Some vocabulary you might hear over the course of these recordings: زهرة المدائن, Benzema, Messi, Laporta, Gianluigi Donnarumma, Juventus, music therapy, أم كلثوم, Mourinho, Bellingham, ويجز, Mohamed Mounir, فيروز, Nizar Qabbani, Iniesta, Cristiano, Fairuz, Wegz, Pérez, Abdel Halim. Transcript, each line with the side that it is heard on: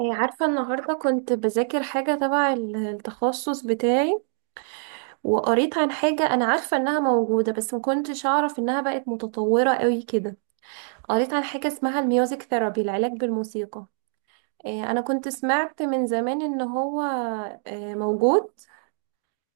right: إيه، عارفة، النهاردة كنت بذاكر حاجة تبع التخصص بتاعي. وقريت عن حاجة أنا عارفة إنها موجودة، بس ما كنتش أعرف إنها بقت متطورة قوي كده. قريت عن حاجة اسمها الميوزك ثيرابي، العلاج بالموسيقى. إيه، أنا كنت سمعت من زمان إن هو، إيه، موجود.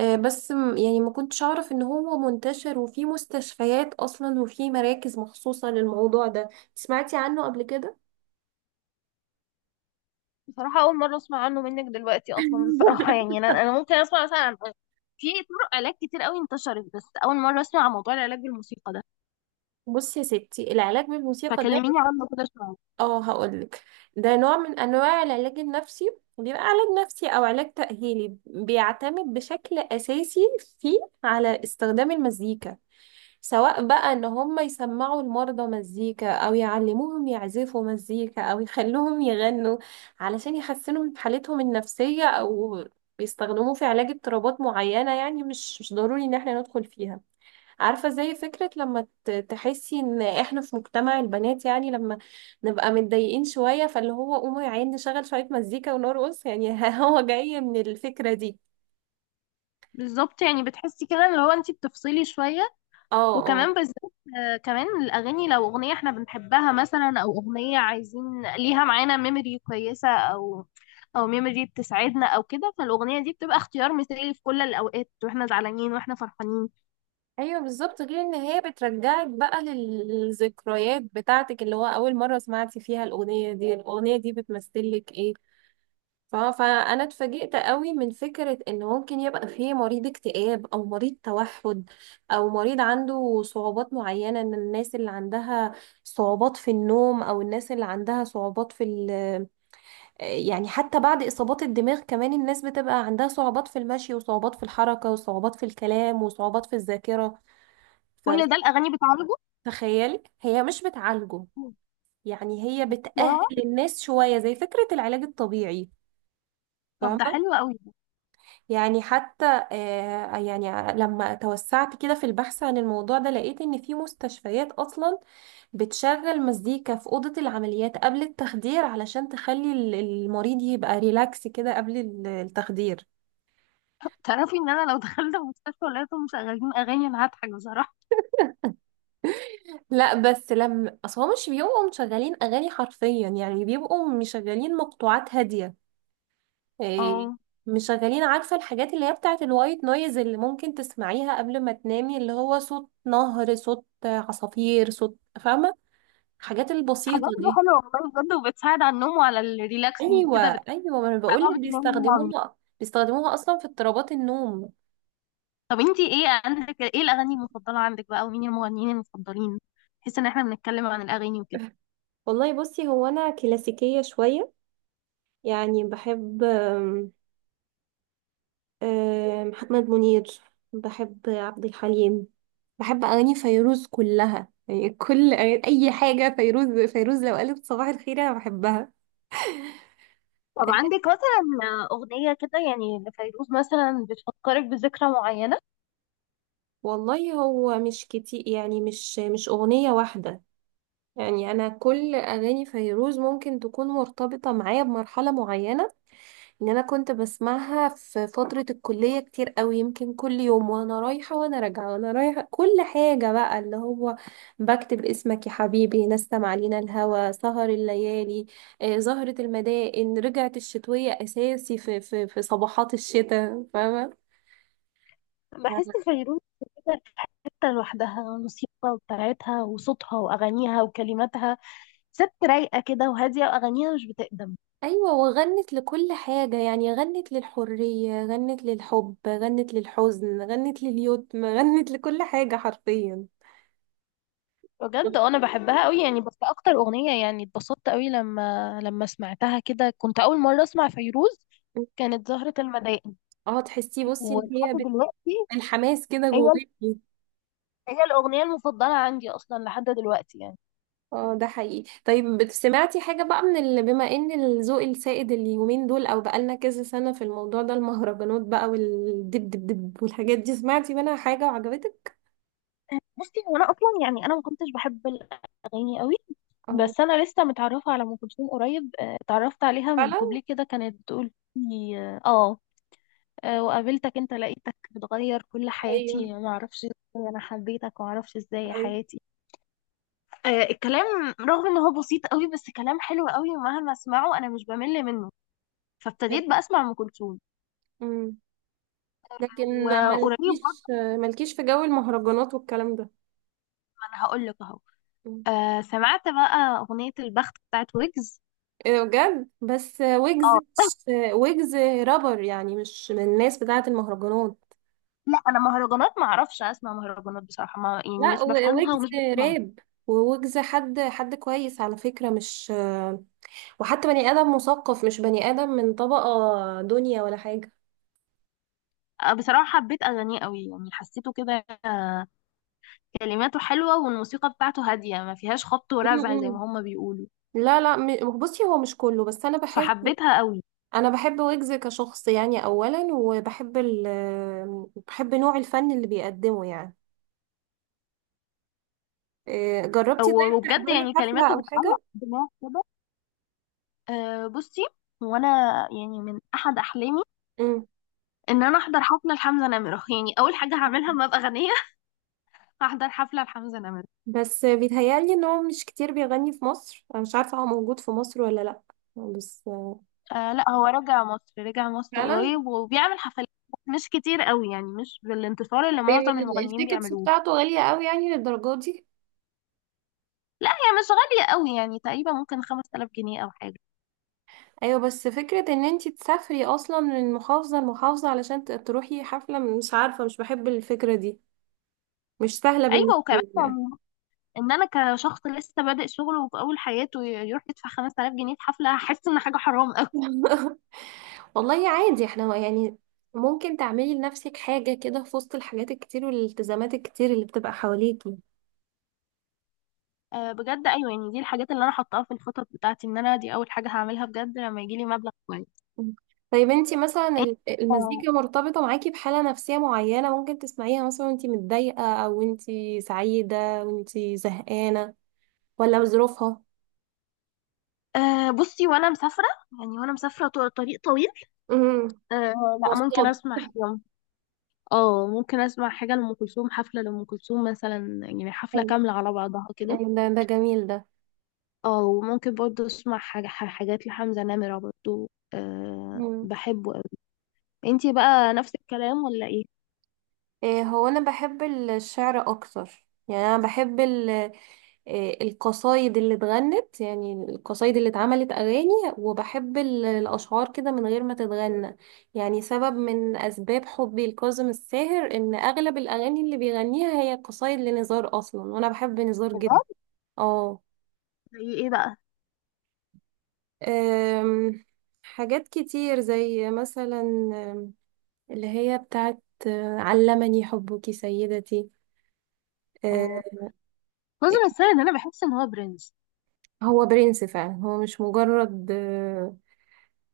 right: إيه، بس يعني ما كنتش أعرف إن هو منتشر وفي مستشفيات أصلا وفي مراكز مخصوصة للموضوع ده. سمعتي عنه قبل كده؟
left: بصراحة أول مرة أسمع عنه منك دلوقتي أصلا، بصراحة يعني أنا ممكن أسمع مثلا في طرق علاج كتير قوي انتشرت، بس أول مرة أسمع عن موضوع العلاج بالموسيقى ده،
right: بصي يا ستي، العلاج بالموسيقى،
left: فكلميني عنه كده شوية.
right: اه هقولك. ده نوع من انواع العلاج النفسي، بيبقى علاج نفسي او علاج تأهيلي، بيعتمد بشكل اساسي فيه على استخدام المزيكا، سواء بقى ان هم يسمعوا المرضى مزيكا او يعلموهم يعزفوا مزيكا او يخلوهم يغنوا علشان يحسنوا من حالتهم النفسية، او بيستخدموه في علاج اضطرابات معينة، يعني مش ضروري ان احنا ندخل فيها. عارفة زي فكرة لما تحسي ان احنا في مجتمع البنات، يعني لما نبقى متضايقين شوية، فاللي هو قوموا يا عيني نشغل شوية مزيكا ونرقص يعني. هو جاي من الفكرة دي.
left: بالظبط، يعني بتحسي كده اللي هو أنت بتفصلي شوية.
right: اه، اه.
left: وكمان بالذات كمان الأغاني، لو أغنية إحنا بنحبها مثلا، أو أغنية عايزين ليها معانا ميموري كويسة، أو ميموري بتسعدنا أو كده، فالأغنية دي بتبقى اختيار مثالي في كل الأوقات، وإحنا زعلانين وإحنا فرحانين.
right: ايوه، بالظبط، غير ان هي بترجعك بقى للذكريات بتاعتك، اللي هو اول مرة سمعتي فيها الاغنية دي، الاغنية دي بتمثلك ايه. فانا اتفاجئت قوي من فكره ان ممكن يبقى فيه مريض اكتئاب او مريض توحد او مريض عنده صعوبات معينه، من الناس اللي عندها صعوبات في النوم، او الناس اللي عندها صعوبات في يعني حتى بعد اصابات الدماغ، كمان الناس بتبقى عندها صعوبات في المشي، وصعوبات في الحركه، وصعوبات في الكلام، وصعوبات في الذاكره.
left: كل ده الأغاني
right: فتخيلي، هي مش بتعالجه،
left: بتعالجه.
right: يعني هي بتأهل الناس شويه زي فكره العلاج الطبيعي.
left: طب ده حلو قوي ده.
right: يعني حتى يعني لما توسعت كده في البحث عن الموضوع ده، لقيت ان في مستشفيات اصلا بتشغل مزيكا في أوضة العمليات قبل التخدير، علشان تخلي المريض يبقى ريلاكس كده قبل التخدير.
left: تعرفي ان انا لو دخلت المستشفى ولقيتهم مشغلين اغاني انا هضحك بصراحه.
right: لا بس لما، اصل هو مش بيبقوا مشغلين اغاني حرفيا، يعني بيبقوا مشغلين مقطوعات هادية. إيه،
left: اه.
right: مشغلين، عارفة الحاجات اللي هي بتاعت الوايت نويز اللي ممكن تسمعيها قبل ما تنامي، اللي هو صوت نهر، صوت عصافير، صوت، فاهمة، الحاجات البسيطة
left: حاجات دي
right: دي.
left: حلوه والله بجد، وبتساعد على النوم وعلى الريلاكسنج
right: ايوه،
left: كده بتحس
right: ايوه، ما انا بقول
left: بعدها
right: لك،
left: بتنامي نوم عميق.
right: بيستخدموها اصلا في اضطرابات النوم.
left: طب انتي ايه عندك، ايه الاغاني المفضله عندك بقى، ومين المغنيين المفضلين؟ بحيث ان احنا بنتكلم عن الاغاني وكده.
right: والله بصي، هو انا كلاسيكية شوية، يعني بحب آم، آم، محمد منير، بحب عبد الحليم، بحب اغاني فيروز كلها. يعني كل اي حاجة فيروز، فيروز لو قالت صباح الخير انا بحبها.
left: طب عندك مثلا اغنيه كده يعني لفيروز مثلا بتفكرك بذكرى معينه؟
right: والله هو مش كتير، يعني مش اغنية واحدة. يعني انا كل اغاني فيروز ممكن تكون مرتبطة معايا بمرحلة معينة، ان انا كنت بسمعها في فترة الكلية كتير قوي، يمكن كل يوم وانا رايحة وانا راجعة وانا رايحة، كل حاجة بقى، اللي هو بكتب اسمك يا حبيبي، نسم علينا الهوى، سهر الليالي، آه، زهرة المدائن، رجعت الشتوية، اساسي في صباحات الشتاء، فاهمة.
left: بحس فيروز كده في حته لوحدها، الموسيقى بتاعتها وصوتها واغانيها وكلماتها، ست رايقه كده وهاديه، واغانيها مش بتقدم.
right: ايوه، وغنت لكل حاجة، يعني غنت للحرية، غنت للحب، غنت للحزن، غنت لليتم، غنت لكل حاجة حرفيا.
left: بجد انا بحبها قوي يعني، بس اكتر اغنيه يعني اتبسطت قوي لما سمعتها كده، كنت اول مره اسمع فيروز، كانت زهره المدائن.
right: اه، تحسي بصي ان
left: ولحد
right: هي
left: دلوقتي
right: الحماس كده
left: هي
right: جواكي.
left: هي الاغنيه المفضله عندي اصلا لحد دلوقتي يعني.
right: اه، ده حقيقي. طيب سمعتي حاجة بقى، من اللي بما ان الذوق السائد اليومين دول او بقالنا كذا سنة في الموضوع ده، المهرجانات بقى والدب دب دب والحاجات دي، سمعتي منها حاجة وعجبتك؟
left: بصي، هو انا اصلا يعني انا ما كنتش بحب الاغاني قوي،
right: اه.
left: بس انا لسه متعرفه على ام كلثوم قريب. اتعرفت عليها من
right: فعلا.
left: كوبليه كده كانت بتقول لي، وقابلتك انت لقيتك بتغير كل
right: ايوه،
left: حياتي، ما اعرفش ازاي انا حبيتك، وما اعرفش ازاي
right: ايوه.
left: حياتي. الكلام رغم ان هو بسيط قوي، بس كلام حلو قوي ومهما اسمعه انا مش بمل منه، فابتديت بقى اسمع ام كلثوم،
right: امم لكن
left: وقريب
right: مالكيش،
left: برضه.
right: في جو المهرجانات والكلام ده.
left: ما انا هقول لك اهو.
right: مم.
left: سمعت بقى اغنيه البخت بتاعت ويجز.
right: ايه ده بجد؟ بس ويجز
left: اه
right: ويجز رابر، يعني مش من الناس بتاعة المهرجانات.
left: لا انا مهرجانات ما اعرفش اسمع مهرجانات بصراحه، ما يعني
right: لا
left: مش بفهمها
right: ويجز
left: ومش بسمعها.
right: راب. وويجز حد كويس على فكرة، مش، وحتى بني آدم مثقف، مش بني آدم من طبقة دنيا ولا حاجة.
left: بصراحه حبيت اغانيه قوي يعني، حسيته كده، كلماته حلوة والموسيقى بتاعته هادية ما فيهاش خبط ورزع زي
right: م-م.
left: ما هما بيقولوا،
right: لا لا، بصي، هو مش كله، بس أنا بحس،
left: فحبيتها قوي.
right: أنا بحب ويجز كشخص يعني، أولا، وبحب ال بحب نوع الفن اللي بيقدمه يعني. إيه، جربتي
left: أو-
right: طيب
left: وبجد
right: تحضري
left: يعني
right: حفلة
left: كلماته
right: أو
left: بتعلق
right: حاجة؟
left: في الدماغ كده. بصي، وانا يعني من احد احلامي
right: م.
left: ان انا احضر حفله لحمزه نمره، يعني اول حاجه هعملها لما ابقى غنيه هحضر حفله لحمزه نمره.
right: بس بيتهيألي إن هو مش كتير بيغني في مصر، أنا مش عارفة هو موجود في مصر ولا لأ. بس.
left: لا، هو رجع مصر، رجع مصر
right: فعلا.
left: قريب وبيعمل حفلات مش كتير قوي يعني، مش بالانتصار اللي
right: طيب
left: معظم المغنيين
right: التيكتس
left: بيعملوه.
right: بتاعته غالية قوي، يعني للدرجة دي؟
left: لا، هي مش غاليه قوي يعني، تقريبا ممكن 5000 جنيه او حاجه.
right: ايوه بس فكرة ان انتي تسافري اصلا من محافظة لمحافظة علشان تروحي حفلة، مش عارفة، مش بحب الفكرة دي، مش سهلة
left: ايوه،
right: بالنسبة
left: وكمان
right: لي يعني.
left: ان انا كشخص لسه بادئ شغل وفي اول حياته يروح يدفع 5000 جنيه في حفله، هحس ان حاجه حرام قوي.
right: والله عادي، احنا يعني ممكن تعملي لنفسك حاجة كده في وسط الحاجات الكتير والالتزامات الكتير اللي بتبقى حواليكي.
left: أه بجد ايوه، يعني دي الحاجات اللي انا حطاها في الخطط بتاعتي، ان انا دي اول حاجه هعملها بجد لما يجي لي مبلغ كويس.
right: طيب انتي مثلا
left: إيه؟ أه.
right: المزيكا مرتبطة معاكي بحالة نفسية معينة؟ ممكن تسمعيها مثلا وانتي متضايقة او انتي سعيدة وانتي زهقانة، ولا بظروفها؟
left: بصي، وانا مسافره، يعني وانا مسافره طريق طويل.
right: امم
left: أه. لا، ممكن
right: وصلت.
left: اسمع حاجه. اه، ممكن اسمع حاجه لام كلثوم، حفله لام كلثوم مثلا يعني، حفله
right: حلو.
left: كامله على بعضها كده.
right: أيوة، ده جميل ده.
left: اه، وممكن برضه اسمع حاجات لحمزه نمره برضه، أه
right: مم.
left: بحبه. انتي بقى نفس الكلام ولا ايه؟
right: إيه، هو انا بحب الشعر اكتر، يعني انا بحب إيه القصايد اللي اتغنت، يعني القصايد اللي اتعملت اغاني، وبحب الاشعار كده من غير ما تتغنى. يعني سبب من اسباب حبي لكاظم الساهر ان اغلب الاغاني اللي بيغنيها هي قصايد لنزار اصلا، وانا بحب نزار جدا.
left: بجد
right: اه.
left: زي ايه بقى؟
right: أم، حاجات كتير زي مثلا اللي هي بتاعت علمني حبك سيدتي. آه،
left: اه، ناظر السيد، انا بحس ان هو برنس.
right: هو برنس فعلا، هو مش مجرد آه،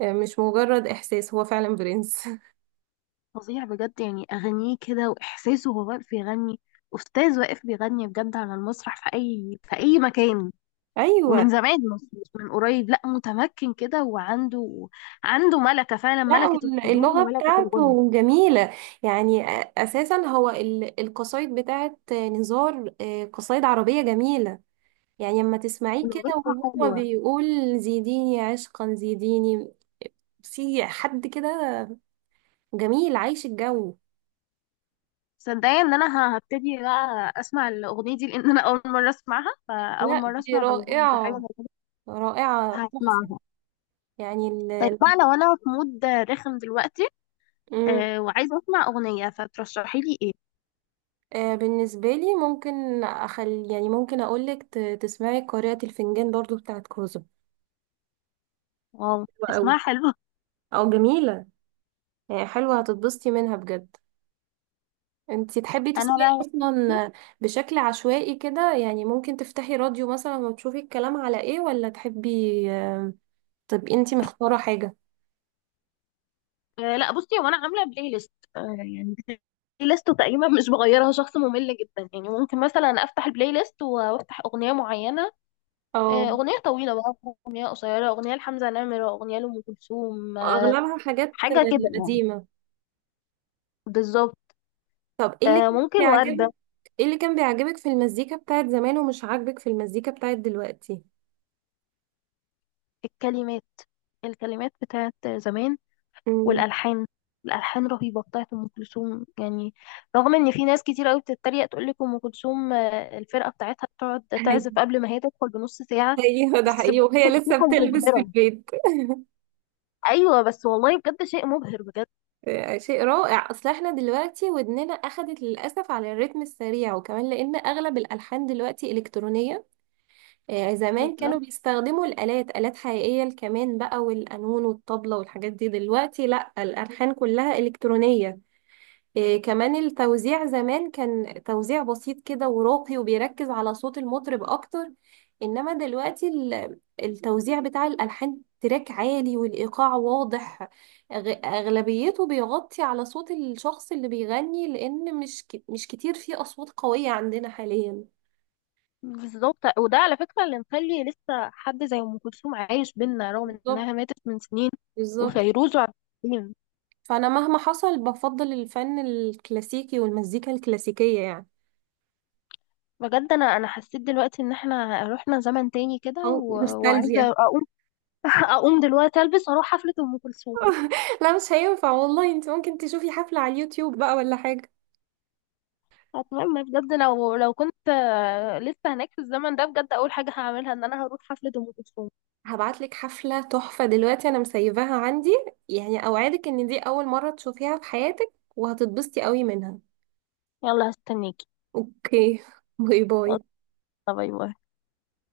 right: آه، مش مجرد إحساس، هو فعلا برنس.
left: فظيع بجد يعني، اغانيه كده واحساسه وهو واقف بيغني، استاذ واقف بيغني بجد على المسرح، في اي مكان.
right: أيوة.
left: ومن زمان، مش من قريب، لا، متمكن كده، وعنده ملكة، فعلا
right: لا
left: ملكة الحضور
right: اللغة
left: وملكة الغنى.
right: بتاعته جميلة، يعني أساسا هو القصايد بتاعت نزار، قصايد عربية جميلة. يعني لما تسمعيه كده
left: ولغتها
right: وهو
left: حلوة.
right: بيقول زيديني عشقا زيديني، في حد كده جميل عايش الجو.
left: صدقني ان انا هبتدي بقى اسمع الاغنية دي، لان انا اول مرة اسمعها، فاول
right: لا،
left: مرة
right: دي
left: اسمع بوجود حاجة
right: رائعة،
left: زي كده.
right: رائعة تحفة.
left: هسمعها.
right: يعني
left: طيب بقى، لو انا في مود رخم دلوقتي
right: مم.
left: وعايزه اسمع اغنيه، فترشحي لي ايه؟
right: بالنسبة لي، ممكن أخلي، يعني ممكن أقولك تسمعي قارئة الفنجان برضو بتاعت كوزو.
left: واو،
right: حلوة أوي،
left: اسمها حلو.
right: أو جميلة، يعني حلوة هتتبسطي منها بجد. انتي تحبي
left: انا
right: تسمعي
left: بقى
right: أصلا بشكل عشوائي كده؟ يعني ممكن تفتحي راديو مثلا وتشوفي الكلام على إيه، ولا تحبي طب انتي مختارة حاجة؟
left: لا، بصي، هو انا عامله بلاي ليست يعني، بلاي ليست تقريبا مش بغيرها، شخص ممل جدا يعني، ممكن مثلا افتح البلاي ليست وافتح اغنيه معينه،
right: أو
left: اغنيه طويله بقى، اغنيه قصيره، اغنيه لحمزه نمره، اغنيه لام كلثوم،
right: أغلبها حاجات
left: حاجه كده يعني.
right: قديمة.
left: بالظبط.
right: طب ايه اللي كان
left: ممكن ورده.
right: بيعجبك، ايه اللي كان بيعجبك في المزيكا بتاعت زمان ومش عاجبك في المزيكا بتاعت دلوقتي؟
left: الكلمات، الكلمات بتاعت زمان،
right: مم.
left: والالحان. الالحان رهيبه بتاعت ام كلثوم يعني، رغم ان في ناس كتير قوي بتتريق تقول لك ام كلثوم الفرقه بتاعتها بتقعد تعزف قبل ما هي تدخل بنص ساعه.
right: ايوه ده
left: بس بجد
right: حقيقي، وهي لسه
left: موسيقى
right: بتلبس في
left: مبهره.
right: البيت.
left: ايوه بس والله بجد شيء مبهر بجد.
right: شيء رائع، اصل احنا دلوقتي ودننا اخدت للاسف على الريتم السريع، وكمان لان اغلب الالحان دلوقتي الكترونيه. زمان كانوا
left: بالظبط،
right: بيستخدموا الالات، الات حقيقيه، الكمان بقى والقانون والطبله والحاجات دي، دلوقتي لا، الالحان كلها الكترونيه. إيه، كمان التوزيع زمان كان توزيع بسيط كده وراقي وبيركز على صوت المطرب اكتر، انما دلوقتي التوزيع بتاع الالحان تراك عالي والايقاع واضح، اغلبيته بيغطي على صوت الشخص اللي بيغني، لان مش كتير فيه اصوات قوية عندنا حاليا.
left: بالظبط. وده على فكره اللي مخلي لسه حد زي ام كلثوم عايش بينا رغم
right: بالظبط،
left: انها ماتت من سنين،
right: بالظبط.
left: وفيروز وعبد الحليم.
right: فانا مهما حصل بفضل الفن الكلاسيكي والمزيكا الكلاسيكية يعني،
left: بجد انا حسيت دلوقتي ان احنا رحنا زمن تاني كده،
right: او
left: و...
right: نوستالجيا.
left: وعايزه اقوم اقوم دلوقتي البس واروح حفله ام كلثوم.
right: لا مش هينفع والله، انت ممكن تشوفي حفلة على اليوتيوب بقى ولا حاجة.
left: اتمنى بجد، لو كنت لسه هناك في الزمن ده، بجد اول حاجه هعملها ان انا هروح حفله ام كلثوم.
right: هبعتلك حفلة تحفة دلوقتي، انا مسيباها عندي، يعني اوعدك ان دي اول مرة تشوفيها في حياتك وهتتبسطي قوي منها.
left: يلا هستنيكي.
right: اوكي. باي
left: يلا،
right: باي.
left: باي باي.